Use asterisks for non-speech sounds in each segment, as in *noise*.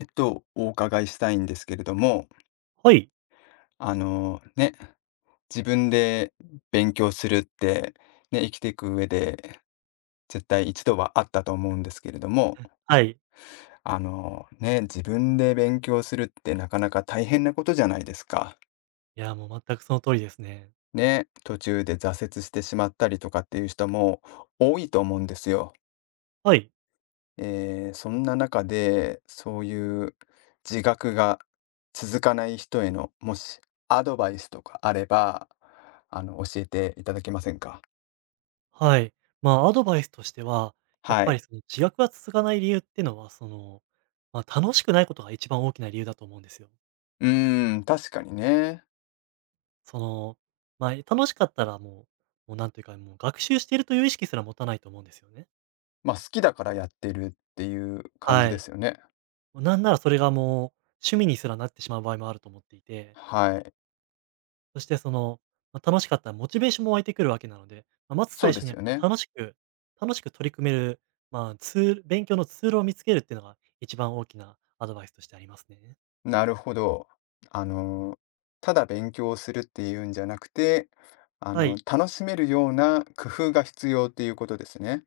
お伺いしたいんですけれども、はい。あのね、自分で勉強するって、ね、生きていく上で絶対一度はあったと思うんですけれども、はい。自分で勉強するってなかなか大変なことじゃないですか。いや、もう全くその通りですね。ね、途中で挫折してしまったりとかっていう人も多いと思うんですよ。はい。そんな中で、そういう自覚が続かない人への、もしアドバイスとかあれば、教えていただけませんか？はい。まあ、アドバイスとしては、やっはぱい。りその自学が続かない理由っていうのは、その、まあ、楽しくないことが一番大きな理由だと思うんですよ。うーん、確かにね。その、まあ、楽しかったらもうなんというか、もう学習しているという意識すら持たないと思うんですよね。まあ、好きだからやってるっていう感じはでい。すよね。なんならそれがもう趣味にすらなってしまう場合もあると思っていて。はい。そしてその、まあ、楽しかったらモチベーションも湧いてくるわけなので、まあ、まずそう最で初にすはよこうね。楽しく取り組める、まあ、ツール勉強のツールを見つけるっていうのが一番大きなアドバイスとしてありますね。なるほど。あの、ただ勉強するっていうんじゃなくて、はい、楽しめるような工夫が必要っていうことですね。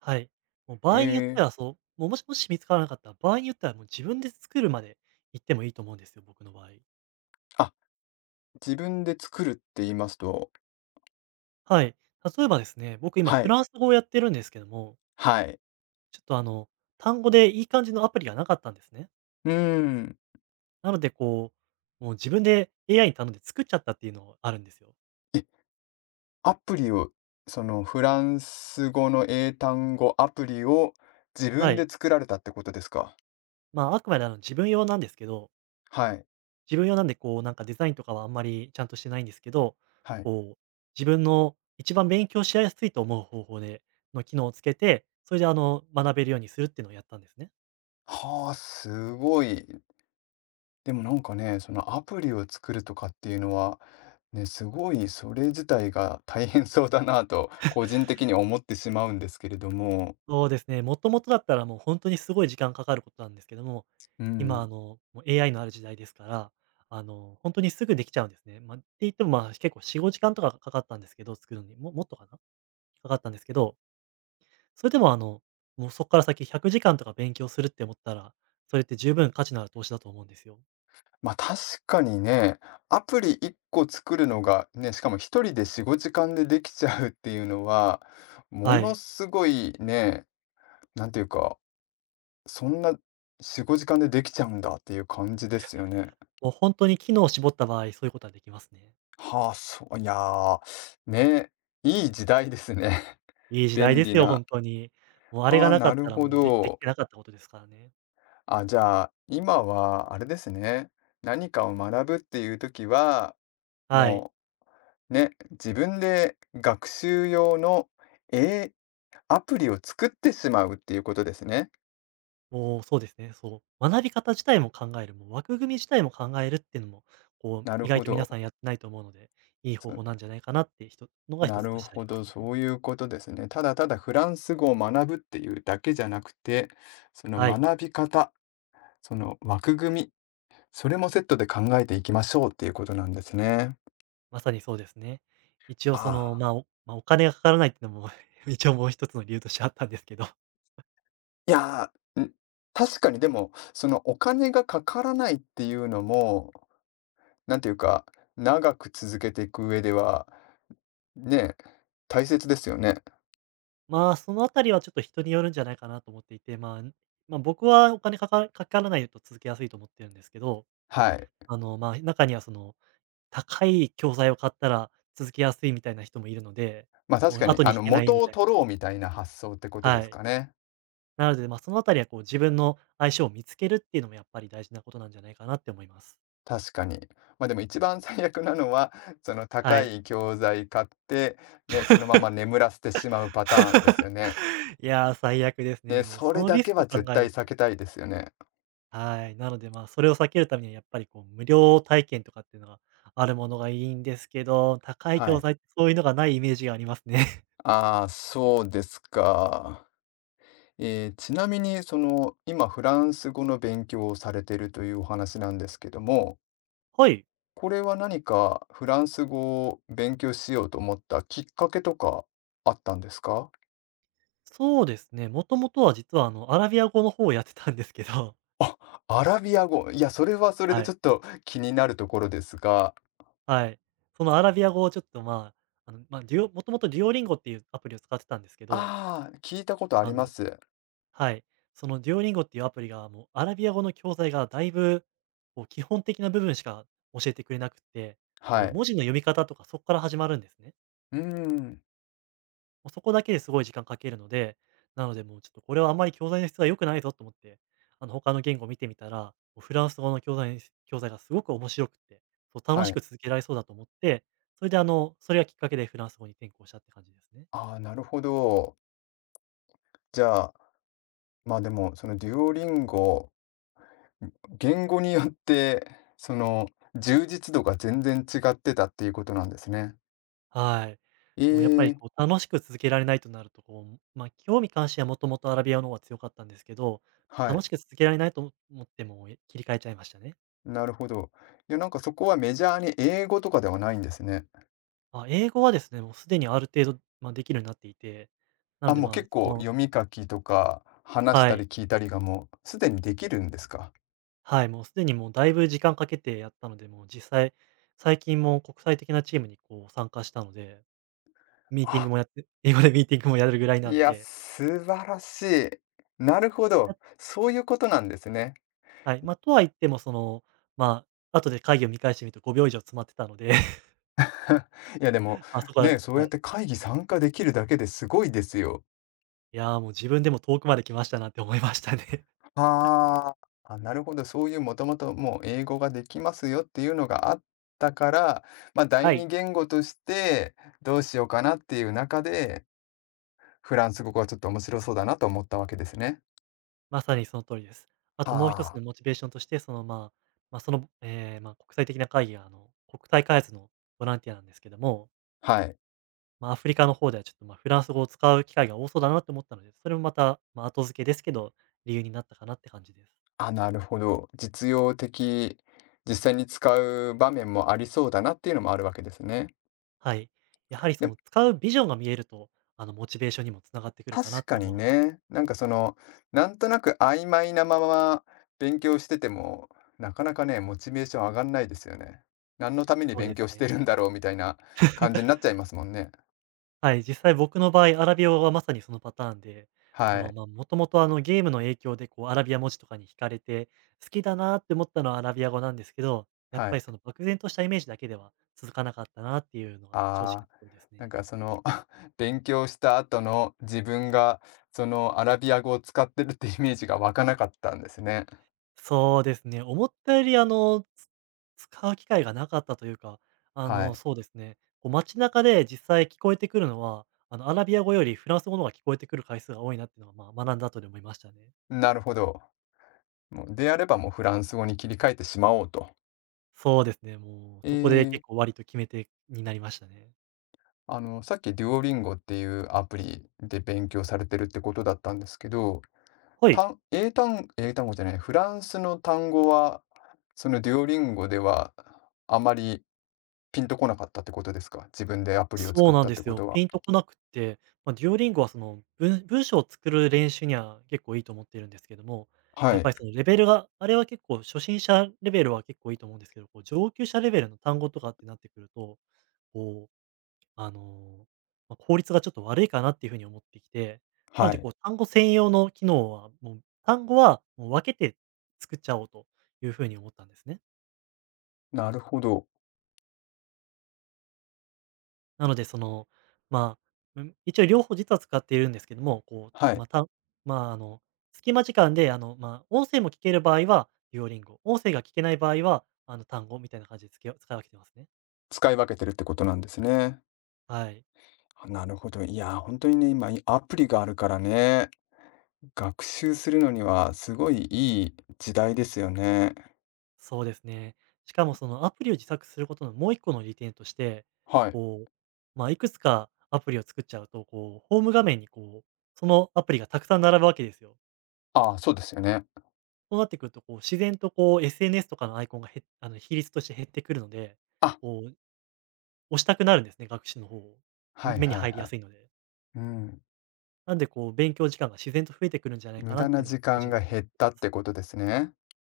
はい。もう場え合によっえ。てはそう、もうもし見つからなかったら、場合によってはもう自分で作るまで行ってもいいと思うんですよ、僕の場合。あ、自分で作るって言いますと。はい。例えばですね、僕今はフい、ランス語をやってるんですけども、はい。ちょっと単語でいい感じのアプリがなかったんですね。うーん。なので、こう、もう自分で AI に頼んで作っちゃったっていうのがあるんですよ。え、アプリを、そのフランス語の英単語アプリを自は分でい。作られたってことですか？まあ、あくまで自分用なんですけど、はい、自分用なんで、こう、なんかデザインとかはあんまりちゃんとしてないんですけど、はい。こう、自分の一番勉強しやすいと思う方法で、の機能をつけて、それで学べるようにするっていうのをやったんですね。はあ、すごい。でもなんかね、そのアプリを作るとかっていうのは、ね、すごいそれ自体が大変そうだなと個人的に思ってしまうんですけれども。そうですね、もともとだったらもう本当にすごい時間かかることなんですけども、う今ん。もう AI のある時代ですから、本当にすぐできちゃうんですね。まあ、って言っても、まあ、結構4、5時間とかかかったんですけど、作るのに、もっとかな？かかったんですけど、それでももうそこから先100時間とか勉強するって思ったら、それって十分価値のある投資だと思うんですよ。ま、あ確かにね、アプリ1個作るのが、ね、しかも1人で4、5時間でできちゃうっていうのは、もはのい。すごいね、なんていうか、そんな4、5時間でできちゃうんだっていう感じですよね。もう本当に機能を絞った場合、そういうことはできますね。はあ、そう、いやー、ね、いい時代ですね、いい *laughs* 時代便で利すよ、な。本当に。もうあれはがあ、なかなっるたらほもうできど。てなかったことですからね。あ、じゃあ、今はあれですね、何かを学ぶっていう時は、はい。もうね、自分で学習用の、えアプリを作ってしまうっていうことですね。もう、そうですね、そう、学び方自体も考える、もう枠組み自体も考えるっていうのも、こう、なる意外ほと皆さど。んやってないと思うので、いい方法なそんじゃないかなってひとのがな一つとるしてあほりますど、ね。そういうことですね。ただただフランス語を学ぶっていうだけじゃなくて、そのはい、学び方、その枠組み、それもセットで考えていきましょうっていうことなんですね。まさにそうですね。一応あその、あ。まあ、お金がかからないっていうのも *laughs* 一応もう一つの理由としてあったんですけど、*laughs* いやー、ん確かにでも、そのお金がかからないっていうのも、なんていうか、長く続けていく上ではねえ、大切ですよね。まあ、そのあたりはちょっと人によるんじゃないかなと思っていて、まあ、僕はお金かかかからないと続けやすいと思ってるんですけど、はい。まあ、中にはその高い教材を買ったら続けやすいみたいな人もいるので、まあ、も確うかに、後に引けない元みをたいな。取ろうみたいな発想ってことではすい。かね。なので、まあ、そのあたりはこう自分の相性を見つけるっていうのもやっぱり大事なことなんじゃないかなって思います。確かに。まあ、でも一番最悪なのは、そのは高い。い教材買って、ね、そのまま眠らせてしまうパターンですよ *laughs* ね。いやー、最悪ですね。で、もうそそれのだリスけクは考絶え対る避と。けたいですよね。はい。なので、まあ、それを避けるためにはやっぱりこう無料体験とかっていうのがあるものがいいんですけど、高いは教い。材ってそういうのがないイメージがありますね。*laughs* ああ、そうですか。ちなみに、その、今フランス語の勉強をされてるというお話なんですけども、はい。これは何かフランス語を勉強しようと思ったきっかけとかあったんですか？そうですね。もともとは実はアラビア語の方をやってたんですけど、*laughs* あ、アラビア語。いや、それはそれではちい。ょっと気になるところですが、はい。そのアラビア語をちょっと、まあ、デュオもともとデュオリンゴっていうアプリを使ってたんですけど、ああ、聞いたことありあまのす。はい、そのデュオリンゴっていうアプリが、もうアラビア語の教材がだいぶ、こう基本的な部分しか教えてくれなくって、はもうい。文字の読み方とかそこから始まるんですね。うーん、もうそこだけですごい時間かけるので、なのでもうちょっとこれはあんまり教材の質が良くないぞと思って、他の言語を見てみたら、もうフランス語の教材がすごく面白くて、そう楽はしい。く続けられそうだと思って、それでそれがきっかけでフランス語に転校したって感じですね。ああ、なるほど。じゃあ、まあ、でも、そのデュオリンゴ、言語によってその充実度が全然違ってたっていうことなんですね。はい。えもうやっぱりえ、こう楽しく続けられないとなると、こう、まあ、興味関心はもともとアラビアの方が強かったんですけど、は楽い。しく続けられないと思ってもう切り替えちゃいましたね。なるほど。いや、なんかそこはメジャーに英語とかではないんですね。あ、英語はですね、もうすでにある程度、まあ、できるようになっていて、なあ、のでもうまあ、結構読み書きとか話しはたりい。聞いたりがもうすでにできるんですか。はい、もうすでにもうだいぶ時間かけてやったので、もう実際、最近も国際的なチームにこう参加したので、ミーティンあ、グもやって、*laughs* 英語でミーティングもやるぐらいないんや、で、素晴らしい。なるほあど。そういうことなんですね。はい。まあ、とは言ってもその、まあ、後で会議を見返してみると5秒以上詰まってたので、*laughs* いや、でも、*laughs* あ、そこはね、そうやはっい。て会議参加できるだけですごいですよ。いや、もう自分でも遠くまで来ましたなって思いましたね。*laughs* はあ。あ、なるほど。そういうもともともう英語ができますよっていうのがあったから、まあ、第は二い、言語としてどうしようかなっていう中で、フランス語がちょっと面白そうだなと思ったわけですね。まさにその通りです。あはともう一つあ。のモチベーションとして、その、まあ、その、まあ、国際的な会議が国体開発のボランティアなんですけども、はい。まあ、アフリカの方ではちょっと、ま、フランス語を使う機会が多そうだなって思ったので、それもまた、まあ、後付けですけど、理由になったかなって感じです。あ、なるほど。実用的、実際に使う場面もありそうだなっていうのもあるわけですね。はい。やはりでそも、の使うビジョンが見えると、モチベーションにもつながってくるかな確ってか思にうので、ね、なんかその、なんとなく曖昧なまま勉強してても、なかなかね、モチベーション上がんないですよね。何のためにそう勉です強してね。るんだろうみたいな感じになっちゃいますもんね。はい、実際僕の場合、アラビア語はまさにそのパターンで、そはの、い。まあ、もともと、ゲームの影響でこうアラビア文字とかに惹かれて、好きだなって思ったのはアラビア語なんですけど、やっはぱい。りその漠然としたイメージだけでは続かなかったなっていうのが正直あなあ。ところですなんね。かその *laughs* 勉強した後の自分がそのアラビア語を使ってるってイメージが湧かなかったんですね。そうですね、思ったより使う機会がなかったというか、はい。そうですね、こう街中で実際聞こえてくるのは、アラビア語よりフランス語の方が聞こえてくる回数が多いなっていうのは、まあ、学んだ後で思いましたね。なるほど。もうであればもうフランス語に切り替えてしまおうと。そうですね、もうえそこでー、結構割と決め手になりましたね。さっきデュオリンゴっていうアプリで勉強されてるってことだったんですけど、はい。単英単、英単語じゃない、フランスの単語は、そのデュオリンゴではあまりピンとこなかったってことですか、自分でアプリをそ作うっなんたっでてすこよ。とは。ピンとこなくって、デュオリン g はその、文章を作る練習には結構いいと思っているんですけども、はやっぱい。りそのレベルが、あれは結構初心者レベルは結構いいと思うんですけど、こう上級者レベルの単語とかってなってくると、こう、あの、効率がちょっと悪いかなっていうふうに思ってきて、なのはでい。こう単語専用の機能は、もう単語はもう分けて作っちゃおうというふうに思ったんですね。なるほど。なので、その、まあ、うん、一応両方実は使っているんですけども、こはう、い。また、まあ、あの、隙間時間で、音声も聞ける場合はデュオリンゴ、音声が聞けない場合は、単語みたいな感じでつけ使い分けてますね。使い分けてるってことなんですね。はい。あ、なるほど。いや、本当にね、今いアプリがあるからね、学習するのにはすごいいい時代ですよね。そうですね。しかもそのアプリを自作することのもう一個の利点として、はい。こう、いくつかアプリを作っちゃうと、ホーム画面にそのアプリがたくさん並ぶわけですよ。ああ、そうですよね。そうなってくると、自然とSNS とかのアイコンがへあの、比率として減ってくるので、あ、こう押したくなるんですね、学習の方を。はい目にはい入りはやい。すいので。うん。なんでこう、勉強時間が自然と増えてくるんじゃないか無な駄ってないうの時は個間人が的に減思っってたまっす。てことですね。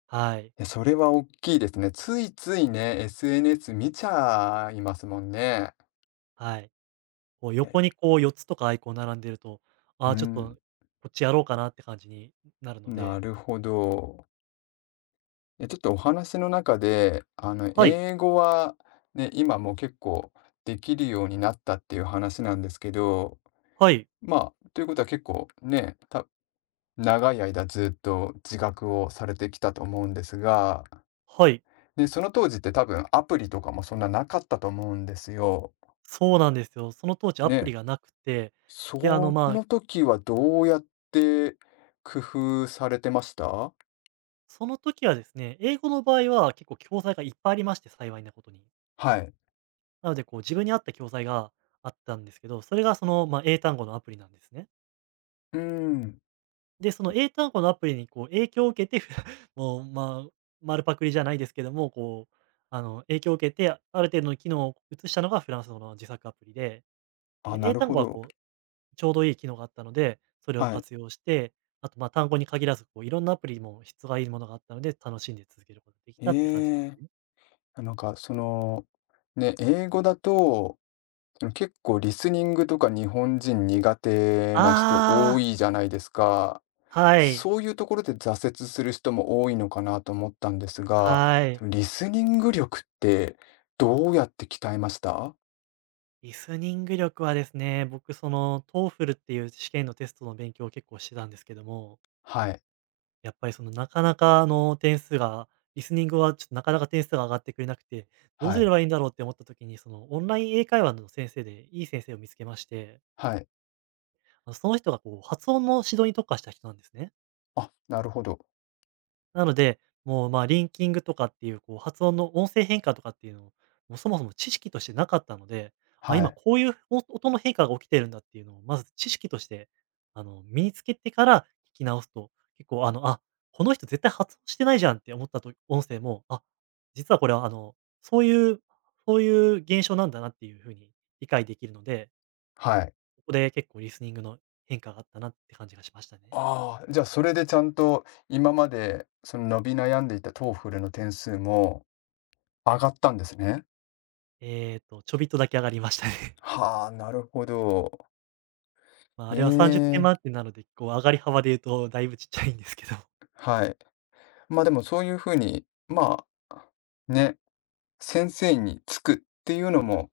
はい。いや、それは大きいですね。ついついね、SNS 見ちゃいますもんね。はい。こういや、横にこう4つとかアイコン並んでると、あうあ、ちょっとん、こっちやろうかなって感じになるのなで。るほど。え、ちょっとお話の中で、はい。英語はね、今もう結構できるようになったっていう話なんですけど、はい。まあ、ということは結構ね、長い間ずっと自学をされてきたと思うんですが、はい。で、その当時って多分アプリとかもそんななかったと思うんですよ。そうなんですよ。その当時アプね、リがなくて、で、あの、そまあ、の時はどうやって工夫されてました？その時はですね、英語の場合は結構教材がいっぱいありまして、幸いなことに。はい。なのでこう、自分に合った教材があったんですけど、それがその、まあ、英単語のアプリなんですね。うーん。で、その英単語のアプリにこう影響を受けて、*laughs* もう、まあ、丸パクリじゃないですけども、影響を受けて、ある程度の機能を移したのがフランス語の自作アプリで、あ、で、な英る単ほ語はど。こう、ちょうどいい機能があったので、それをはい。活用して、あと、まあ、単語に限らず、こういろんなアプリも質がいいものがあったので、楽しんで続けることができたって感じでええ。すね。なんかその、ね、英語だと、その結構リスニングとか日本人苦手な人あ多あ、いじゃないですか。はい、そういうところで挫折する人も多いのかなと思ったんですが、はそい。のリスニング力ってどうやって鍛えました。リスニング力はですね、僕その TOEFL っていう試験のテストの勉強を結構してたんですけども、はい、やっぱりそのなかなか点数が、リスニングはちょっとなかなか点数が上がってくれなくて、どうはすい、ればいいんだろうって思った時に、そのオンライン英会話の先生でいい先生を見つけまして、はい。あのその人がこう発音の指導に特化した人なんですね。あ、なるほど。なので、もう、まあ、リンキングとかっていう、こう、発音の音声変化とかっていうのを、もうそもそも知識としてなかったので、あ、は今い、こういう音の変化が起きてるんだっていうのを、まず知識として、あの、身につけてから聞き直すと、結構、あの、あ、この人絶対発音してないじゃんって思ったと音声も、あ、実はこれは、そういう、そういう現象なんだなっていうふうに理解できるので、はい。ここで結構リスニングの変化があったなって感じがしましたね。ああ、じゃあそれでちゃんと今までその伸び悩んでいたトーフルの点数も上がったんですね。えっーと、ちょびっとだけ上がりましたね。はあ、なるほど。まあ、えあれは30点え、満点なので、こう上がり幅で言うとだいぶちっちゃいんですけど。*laughs* はい。ま、あでもそういうふうに、まあ、ね、先生につくっていうのも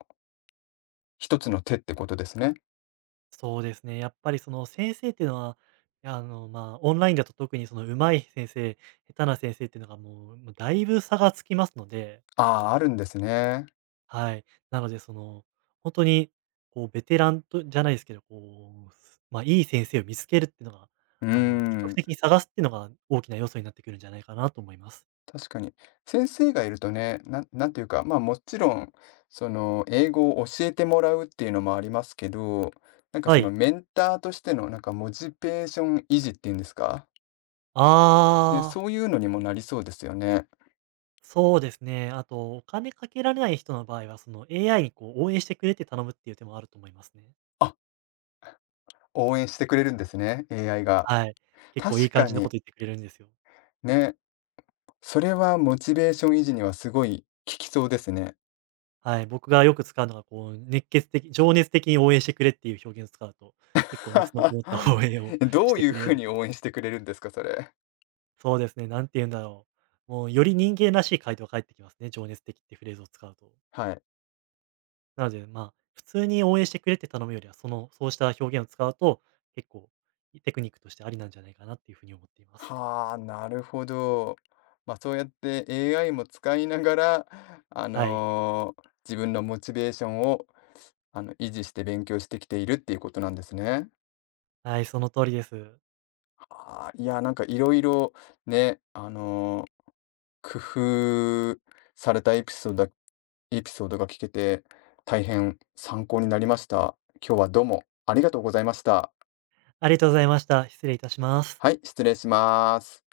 一つの手ってことですね。そうですね、やっぱりその先生っていうのは、オンラインだと特にその上手い先生、下手な先生っていうのがもう、も、だいぶ差がつきますので、ああ、あるんですね。はい。なのでその、本当にこうベテランとじゃないですけど、まあ、いい先生を見つけるっていうのが、うー積極ん、的に探すっていうのが大きな要素になってくるんじゃないかなと思います。確かに。先生がいるとね、なんなんていうか、まあ、もちろん、その、英語を教えてもらうっていうのもありますけど、なんかはそのい。メンターとしてのなんかモチベーション維持っていうんですか？ね、あそあ。ういうのにもなりそうですよね。そうですね。あと、お金かけられない人の場合は、その AI にこう応援してくれって頼むっていう手もあると思いますね。あ、応援してくれるんですね、AI が。はい。結構いい確感かじのこに、と言ってくれるんですよ。ね、それはモチベーション維持にはすごい効きそうですね。はい。僕がよく使うのが、こう、熱血的、情熱的に応援してくれっていう表現を使うと、結構熱のこもった応援を *laughs* *laughs* どしうていうくれる風ので。に応援してくれるんですか、それ。そうですね。なんて言うんだろう。もう、より人間らしい回答が返ってきますね。情熱的ってフレーズを使うと。はい。なので、まあ、普通に応援してくれって頼むよりは、その、そうした表現を使うと、結構、テクニックとしてありなんじゃないかなっていうふうに思っています。はあ、なるほど。まあ、そうやって AI も使いながら、あはい。の、自分のモチベーションを、維持して勉強してきているっていうことなんですね。はい、その通りです。はあ、いや、なんかいろいろね、工夫されたエピソードが聞けて、大変参考になりました。今日はどうもありがとうございました。ありがとうございました。失礼いたします。はい、失礼します。